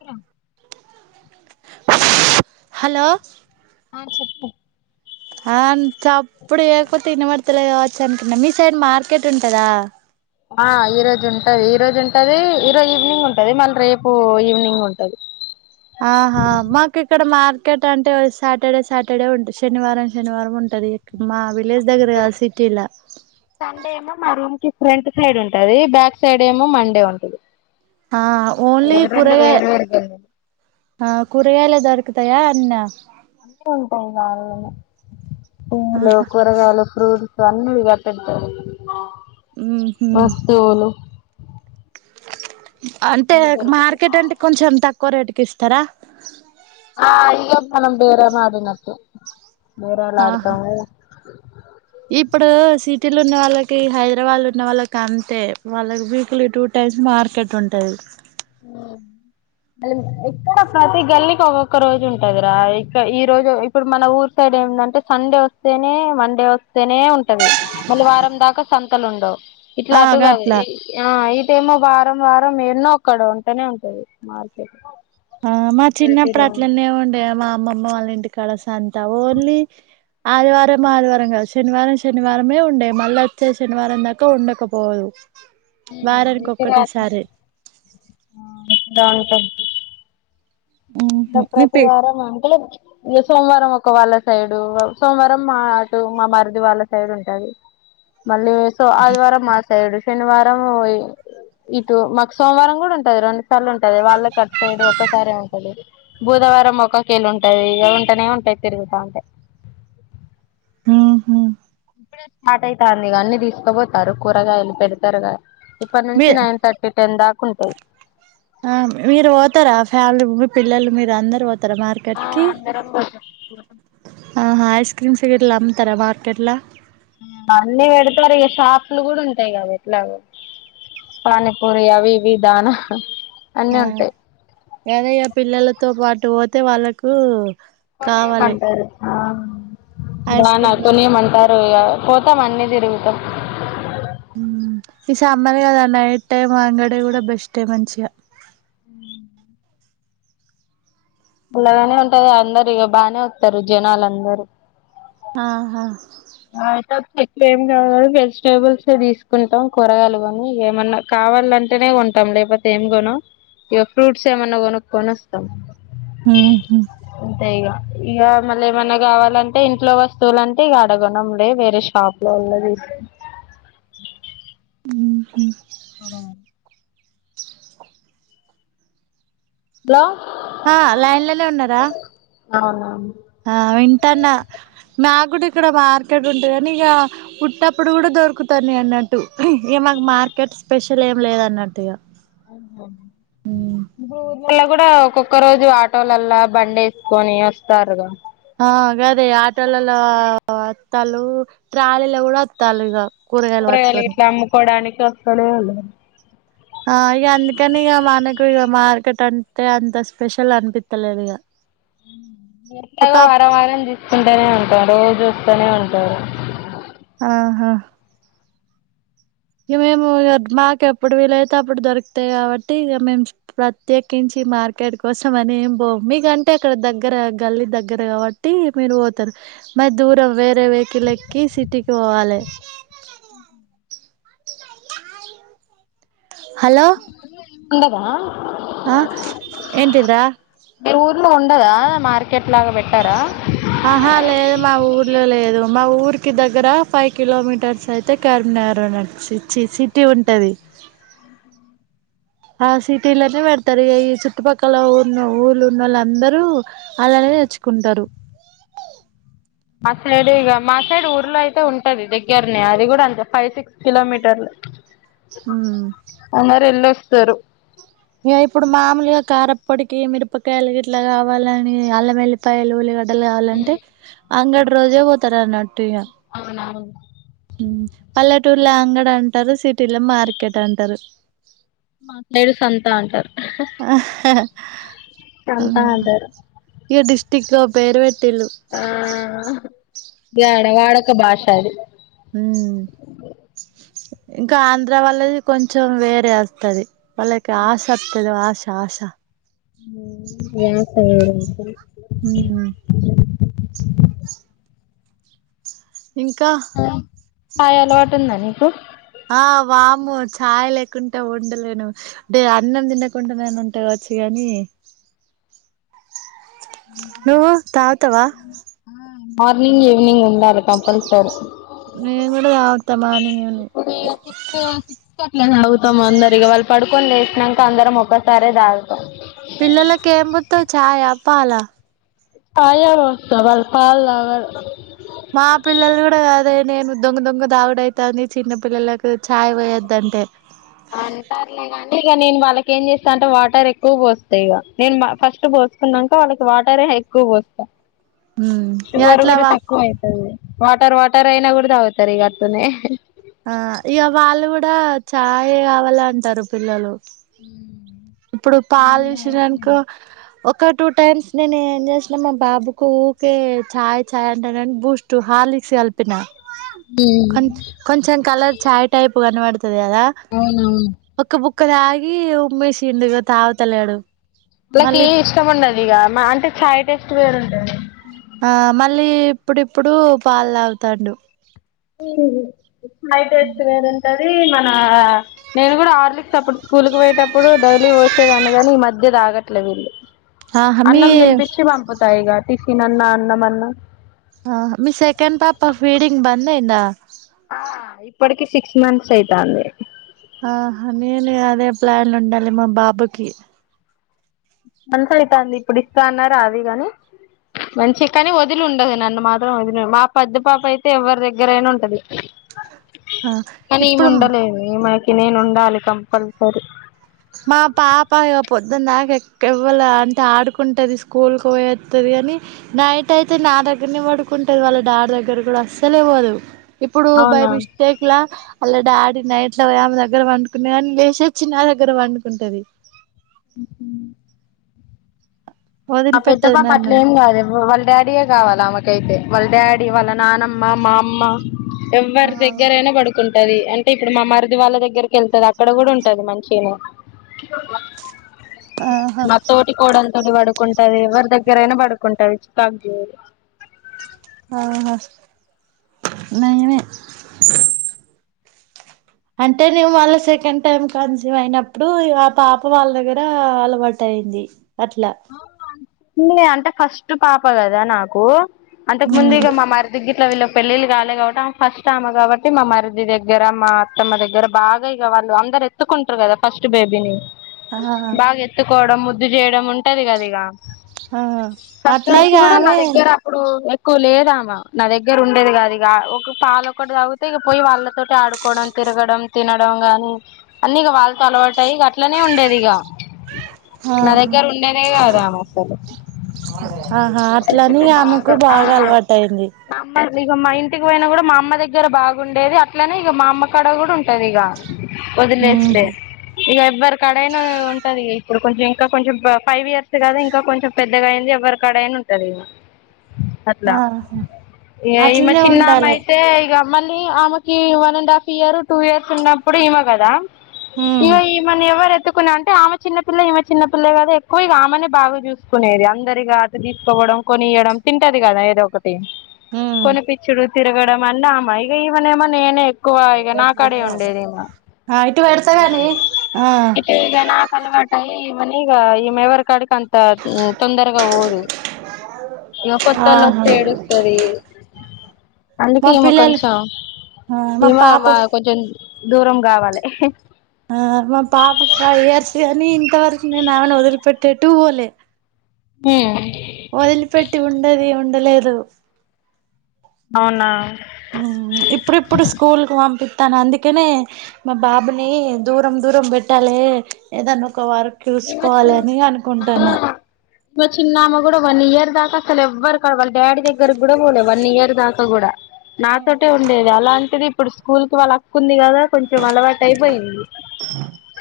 అ [unintelligible] hello ఆ చెప్పు ఆ చప్పుడు చేయకపోతే ఇనబడుతలేదు కావచ్చు అంటున్న మీ సైడ్ మార్కెట్ ఉంటదా ఆ ఈ రోజు ఉంటది ఈ రోజు ఉంటది ఈరోజు ఈవినింగ్ ఉంటది మళ్ళీ రేపు ఈవినింగ్ ఉంటది ఆహా మార్కెట్ ఇక్కడ మార్కెట్ అంటే సాటర్డే సాటర్డే ఉంటది, శనివారం శనివారం ఉంటాది మా విలేజ్ దగ్గర కాదు సిటీలొ సండే ఏమో మా రూమ్ కి ఫ్రంట్ సైడ్ ఉంటది బ్యాక్ సైడ్ ఏమో మండే ఉంటది ఆ ఓన్లీ రెండు కూరగ వేరు వేరు గల్లీలు కూరగాయాల దొ దయా అన్న తెమంట వాళ్ళనే పూలు ఆహా కూరగాయలు ప్రూట్స్ అన్ని గప్పేడతారు ఉ హ్మ్ అంటే మార్కెట్ అంటే కొంచెం తక్కువ రేటు పిస్తరా ఆ ఇగా మనం బేర మాడినట్టు ఆహా ఇప్పుడు సిటీలో ఉన్న వాళ్ళ హైదరాబాద్ ఉన్న వాళ్ళకి అంతే వాళ్ళకి వీక్లీ టూ టైమ్స్ మార్కెట్ ఉంటది మళ్ ఇక్కడ ప్రతి గల్లీకి ఒక్కొక్క రోజు ఉంటదిరా ఇక్క ఈ రోజు ఇప్పుడు మన ఊరు సైడ్ ఏందంటే సండే వస్తేనే మండే వస్తేనే ఉంటది మళ్ళీ వారం దాకా సంతలు ఉండవు ఇట్లా ఆ అటు కాదు గట్లా ఆ ఇ సేమో వారం వారం ఎన్నో అక్కడ ఉంటనే ఉంటది మార్కెట్ ఆ మా చిన్నప్పుడు అట్లనే ఏమి ఉండయా మా అమ్మమ్మ వాళ్ళ ఇంటికి కళస సంతవ ఓన్లీ ఆదివారం ఆదివారం కాదు శనివారం శనివారమే ఉండే మళ్ళీ వచ్చే శనివారం దాకా ఉండకపోదు వారానికి ఒక్కటేసారి దా ఉంటడి ఉహు ఇ మీ ప్రతి పే వారం అంటే లైక్ ఇ సోమవారం ఒక వాళ్ళ సైడు సోమవారం మా అటు మా మరిది వాళ్ళ సైడ్ ఉంటుది మళ్ళీ సో ఆది వారా మా సైడు శనివారం ఇటు మాకు సోమవారం కూడా ఉంటది రెండు సార్లు ఉంటది వాళ్ళ కట్ సైడ్ ఒకసారే బుధవారం ఒక్కొకెళ్ళ ఉంటది ఇగా ఉంటేనే ఉంటాయి తిరుగుతా ఉంటే ఉమ్ హు ఇప్పుడే స్టార్ట్ అవుతంది ఇగ అన్ని తీసుకపోతారు కూరగాయలు పెడతారు ఇప్పటి మీ నుంచి నైన్ థర్టీ టెన్ దాకా ఉంటాయి ఆ మీరు పోతారా ఫ్యామిలీ మీ పిల్లలు మీరు అందరుూ పోతారు మార్కెట్ కి ఆహా ఐస్ క్రీమ్స్ టికెట్లు అమ్ముతారా మార్కెట్లో అన్ని పెడతారు ఇక షాపులు కూడా ఉంటాయి కదా ఎట్లా పానీపూరి అవి ఇవి దానా అన్నీ ఆ ఉంటాయి ఎద పిల్లలు తో పాటు పోతే వాళ్ళకు కావాలి కొనీమంటారు ఆ ఐస్ బానా క్రీమ్ లా కొనీయమంటారు పోతాం అన్నీ తిరుగుతాం ఈ సమ్మర్ గదా నైట్ టైం అంగడి కూడా బెస్టే మంచిగా ఇలానే ఉంటది అందరు ఇక బానే వత్తారు జనాలు అందరూ ఆహా యితే ఎట్లా ఏం కావదు వెజిటేబుల్స్ తీసుకుంటాం కూరగాలు కొని ఏమన్నా కావాలంటేనే కొంటాం లేకపోతే ఏం కొన ఇగ ఫ్రూట్స్ ఏమన్నా కొనుకొని వస్తాం అంతే ఇగ ఇక మళ్ళీ ఏమన్నా కావాలంటే ఇంట్లో వస్తువులు అంటే క అడగనంలే వేరే షాప్ లో వాలది తీస్ ఊహూ హలో హలో ఆ లైన్లనే ఉన్నారా అవునవును ఆ వింటాన్న మాక్కూడ ఇక్కడ మార్కెట్ ఉంటుంది కానీ ఇక వుట్టప్పుడు కూడా దొరుకుతనయి అన్నట్టు ఇక మాకు మార్కెట్ స్పెషల్ ఏమి లేదున్నట్టు ఇక బూరి ల్లా కూడా ఒక్కొక్క రోజు ఆటోలల్లా బండి వేసుకొని వస్తారుగా ఆ గదే ఆటోలలో వత్తాలు ట్రాలీలలో కూడా వత్తాలు ఇగ కూరగాయలు ఇట్లా అమ్ముకోడాని ఒక్కడే ఉన్న ఆ ఇక అందుకని ఇక మనకు ఇక మార్కెట్ అంటే అంత స్పెషల్ అనిపిత్తలేదు ఇగ ఎట్లాగా వారం వారం చూసుకుంటూనే ఉంటాం రోజూ వస్తూనే ఉం తారు ఆహా ఇక మేము మాకు ఎప్పుడు వీలైతే అప్పుడు దొరుకుతాయి కాబట్టి ఇక మేము ప్రత్యేకించి మార్కెట్కి కోసమని ఏం పోం మీకంటే అక్కడ దగ్గర గల్లీ దగ్గర కాబట్టి మీరు పోతారు మరి దూరం వేరే వెహికల్ ఎక్కి సిటీకి పోవాలె హలో ఉండదా ఆ ఏంటిరా ఊరిలో ఉండదా మార్కెట్ లాగా పెట్టారా ఆహా లేదు మా ఊర్లో లేదు మా ఊరికి దగ్గర ఫైవ్ కిలోమీటర్స్ అయితే కరీంనగర్ ఈ చ్చిచ్చి సిటీ ఉంటది ఆ సిటీలోనే పెడతారు ఏం ఈ చుట్టుపక్కల ఉన్న ఊళ్ళ ఉన్నోళ్ళు అందరూ అలానే తెచ్చుకుంటారు. మా సైడ్ ఇక మా సైడ్ ఊర్లో అయితే ఉంటది దగ్గరనే అది కూడా అంతే ఫైవ్ సిక్స్ కిలోమీటర్లే హ్మ్ సరు ఇగ ఇప్పుడు మామూలుగా కారప్పొడికి మిరపకాయలు గిట్లా కావాలని అల్ల వెల్లిపాయలు ఉల్లిగడ్డ [unintelligible] వాలంటే అంగడి రోజే పోతారు అన్నట్టు ఇగ అవునవును పల్లెటూర్లో అంగడంటారు సిటీలో మార్కెట్ అంటారు మాట్లాడు సంత అంటారు తంతా అంటారు ఈ డిస్టక్ పేరువెట్ టిల్లు వ్యాడ వాడక భాష అది మ్మ్ ఇంకా ఆంధ్ర వాళ్ళది కొంచెం వేరే వస్తుది వాళ్ళకి ఆశ వస్తుంది ఆశ ఆశ యా సమేరు అక్క మ్మ్ ఇంకా కాయ అలవాటు ఉందా నీకు ఆ వామ్మో చాయ్ లేకుంటే ఉండలేను అంటే అన్నం తినకుండా నేను ఉంటావచ్చు కానీ నువ్ తాగుతావా మార్నింగ్ ఈవినింగ్ ఉండాలి కంపల్సరీ నేను కూడా తాగుతా మానింగ్ అని తాగుతం అందరి వాళ్ళు పడుకొని లేసినంక అందరం ఒక్కసారే తాగు పిల్లలకి ఎమ్బోత్తావ్ ఛాయ పాల చాయే పోస్త వాళ్ళు పాలు తాగరు మా పిల్లలు కూడా కాదే నేను దొంగ దొంగ దావుడైతంది చిన్న పిల్లలకు ఛాయ్ పొయ్యద్దంటే అంటారులేగానీ ఇక నేను వాళ్ళకి ఏం చేస్తా అంటే వాటర్ ఎక్కువ పోస్తాయిగ నేను ఫస్ట్ పోసుకున్నాక వాళ్ళకి వాటరే ఎక్కువ పోస్తా హ్మ్ ఇగ షుగర్ అట్లా కూడా వా తక్కువ అయితుంది వాటర్ వాటర్ అయినా కూడ తాగుతారు ఇగ అట్లనే ఆ ఇక వాళ్ళు కూడా చాయే కావాలంటారు పిల్లలు మ్మ్ ఇప్పుడు పాలు చూసిర్రనుకో ఒక టూ టైమ్స్ నేను ఏం చేసినా మా బాబుకు ఊరికే చాయ్ చాయ్ అంటేనని బూస్ట్ హార్లిక్స్ కలిపిన కొ కొంచంచం కాలర్ చాయ్ టైప్ పువర్ణవడుతు తది కదా క్క తాగి ఉమ్మేసి తిండుగా తాగుతలేడు వాళ్ళకి మళ్ళీ ఇష్టం ఉండది ఇగ మ అంటే చాయ్ టెస్ట్ వేరుంటది ఆ మళ్ళీ ఇప్పుడిప్పుడు పాలు తాగుతండు అయితే ఇస్త [unintelligible] అది మన నేను గుడా ఆర్లిక్స్ అప్పుడు స్కూల్కి పోయేటప్పుడు డైలీ పోసేదాన్ని గని ఈ మధ్య తాగట్లేదు వీళ్ళు ఆహా మీ ఇగ టిఫిన్ అన్నా అన్నమన్నా ఆ మీ సెకండ్ పాప ఫీడింగ్ బందైందా ఆ ఇప్పటికి సిక్స్ మంత్స్ అయితంది ఆహా నేనే అదే ప్లాన్ ఉండాలి మా బాబుకి మంచి అవుతుంది ఇప్పుడు ఇస్తా అన్నా రాదు అది కాని మంచి కాని వదిలి ఉండదు నన్ను మాత్రం వదిలి మా పెద్ద పాప అయితే ఎవరి దగ్గర అయినా ఉంటది ఆ కానీ ఈ ఇప్పుడు ముండలేదు ఏమైన్ నేను ఉండాలి కంపల్సరీ మా పాప ఇగ పొద్దన్ దాకా ఎక్కెవ అంటే ఆడుకుంటది స్కూల్కి పోయస్తది గని నైట్ అయితే నా దగ్గరనే పడుకుంటది వాళ్ళ డాడి దగ్గర కూడా అస్సలే పోదు. ఇప్పుడు బై అవునా మిస్టేక్లా వాళ్ళ డాడీ నైట్ల పోయి ఆమె దగ్గర పండుకున్న కానీ లేసి వచ్చి నా ద గ్గర పండుకుంటది. మా పెద్ద వదిలిపెట్టదు పాప నన్ను అట్లేం కాదు వాళ్ళ డాడీయే కావాలి ఆమెకైతే వాళ్ళ డాడి వాళ్ళ నానమ్మ, మా అమ్మ ఎవర్ ఆ దగ్గరైనా పడుకుం టది అంటే ఇప్పుడు మా మర్ది వాళ్ళ దగ్గర్కి వెళ్తది అక్కడ కూడా ఉంటది మంచిగానే ఆహా మత్తోటి కోడల్ విడువడు కుంటది. ఎవర్ దగ్గరైనా పడుకుంటది చికాకు చేయది. ఆహా నయమే అంటే నేన్ మళ్ళ సెకండ్ టైమ్ కాన్సివ్ అయినప్పుడు ఆ పాప వాళ్ళ దగ్గర అలవాటైంది అట్లా అంటే ఫస్ట్ పాప కదా నాకు అంతకు ముందు ఉమ్ ఇగ మా మర్దికి గ్గిట్ల వీ పెళ్ళిళ్ళు కాలే కాబట్టి ఆమె ఫస్ట్ ఆమె కాబట్టి మా మరిది దగ్గర మా అత్తమ్మ దగ్గర బాగా ఇగ వాళ్ళు అందరు ఎత్తుకుంటారు కదా ఫస్ట్ బేబీని ఆ బాగా ఎత్తుకోవడం ము ద్దు చేయడం ము టది కదిగా ఆ అట్ల ఇగ ఆమె కు లేదామ నా దగ్గర ఉండేది కాదు ఇగ ఒక పాలు ఒకటి తాగితే ఇగ పోయి వాళ్ళతోటి ఆడుకోవడం తిరగడం తినడం గాని అన్ని ఇగ వాళ్ళతో అలవాటై ఇగ అట్లనే ఉండేది ఇగ ఆహ అసలు ఆహా అట్లని ఆమెకు బాగా అలవాటైంది. ఇగ మా ఇంటిక్ పోయినా కూడా మా అమ్మ దగ్గర బాగుండేది అట్లనే ఇగ మా అమ్మ కాడ కూడా ఉంటది ఇగ వదిలేస్తే ఇగ ఎప్ ఎవ్వర్కడైనా ఉంటది ఇగ ఇప్పుడు కొంచం ఇంకా కొంచం ఫైవ్ ఇయర్స్ కదా ఇంకా కొంచం పెద్దగైంది ఎవ్వరికడైన ఉంటది ఇగ అట్లా ఆహా ఈ ఇమ అట్లనే ఉండాలి చిన్నమైతే ఇగ మళ్ళీ ఆమెకి one and half year two years ఉన్నప్పుడు ఈమెగదా ఉమ్ ఇగ ఈమని ఎవరెత్తుకున్నామం [unintelligible] టే ఆమె చిన్నపిల్ల ఈమె చిన్నపిల్ల గదా కొ ఇగ ఆమెనే బాగా జూస్కునేది అందరిగా అటు తీసుకోడం కొనీయడం తింటది గద ఏదో ఒకటి ఉమ్ [inaudible] కొని పిచ్చురు తిరగడం అన్నామ ఇగ ఇమనేమో నేనే ఎత్ ఎక్కువ ఇగ నాకాడే ఉండేది ఈమ ఆ ఇటు పెడతా గాని ఆ కనీ ఇగ ఆ మెవర్కడికి అంత తొందర్గ పోదు ఇగ ఆహా కొత్తోల్లొస్తే ఏడుస్తది మా అందుకీమ పిల్లలు కొంచెం ఆ ఈమా పాప మా కొంచెం దూరం గావలె ఇహ్హే ఆ మ పాప ఫైవ్ ఇయర్స గని ఇంతవరక్ నేన్ ఆమెన్ వదిలిపెట్టేటూ వోలే హామ్ [inaudible] అవునా ఆహ్మ్ ఇప్పుడిప్పుడు స్కూల్ కు పంపిచ [unintelligible] తనందికనే అందుకనే మా బాబుని దూరం దూరం పెట్టాలి ఏదన్నా ఒక వారు చూస్కోవాలనీ అనుకుంటన మ చిన్నామ గుడ వన్ ఇయర్ దాక అసల్ ఎవ్వర్ కాడ వాళ్ళ డాడి దగ్గరకిగుడ వోలే వన్ ఇయర్ దాక గుడ నాతోటే ఉండేది అలాంటిది ఇప్పుడు స్కూ స్కూల్ కి వాళ్ళ అక్కుంది కదా కొంచెం అలవాటు అయిపోయింది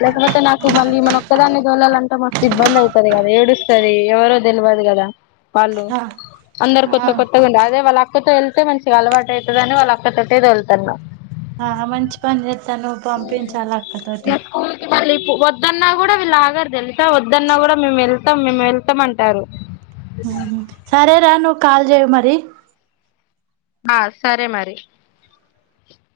లేకపోతే నాకు మళ్ళీ మన ఒక్కదాన్ని గల అంట మస్తు ఇబ్బంది అవుతది కదా ఏడుస్తది ఎవరు తెలవదు కదా వాళ్ళు ఆ అందరు ఆ కొత్త కొత్తగా ఉండే అదే వాళ్ళ అక్కతో వెళ్ళితే మంచిగా అలవాటు అవుతది అని వాళ్ళు అక్కతోటే వెళ్తున్నా ఆ మంచి పని చేస్తా నువ్వు పంపించాలి అక్కతోటి ఇక స్కూల్ కి మళ్ళీ వద్దన్నా కూడా వీళ్ళు ఆ గారు తెలుసా వద్దన్నా కూడా మేము వెళ్తాం మేము వెళ్తాం అంటారు ఉహుమ్ సారే రాను కాల్ చేయు మరి ఆ సరే మరి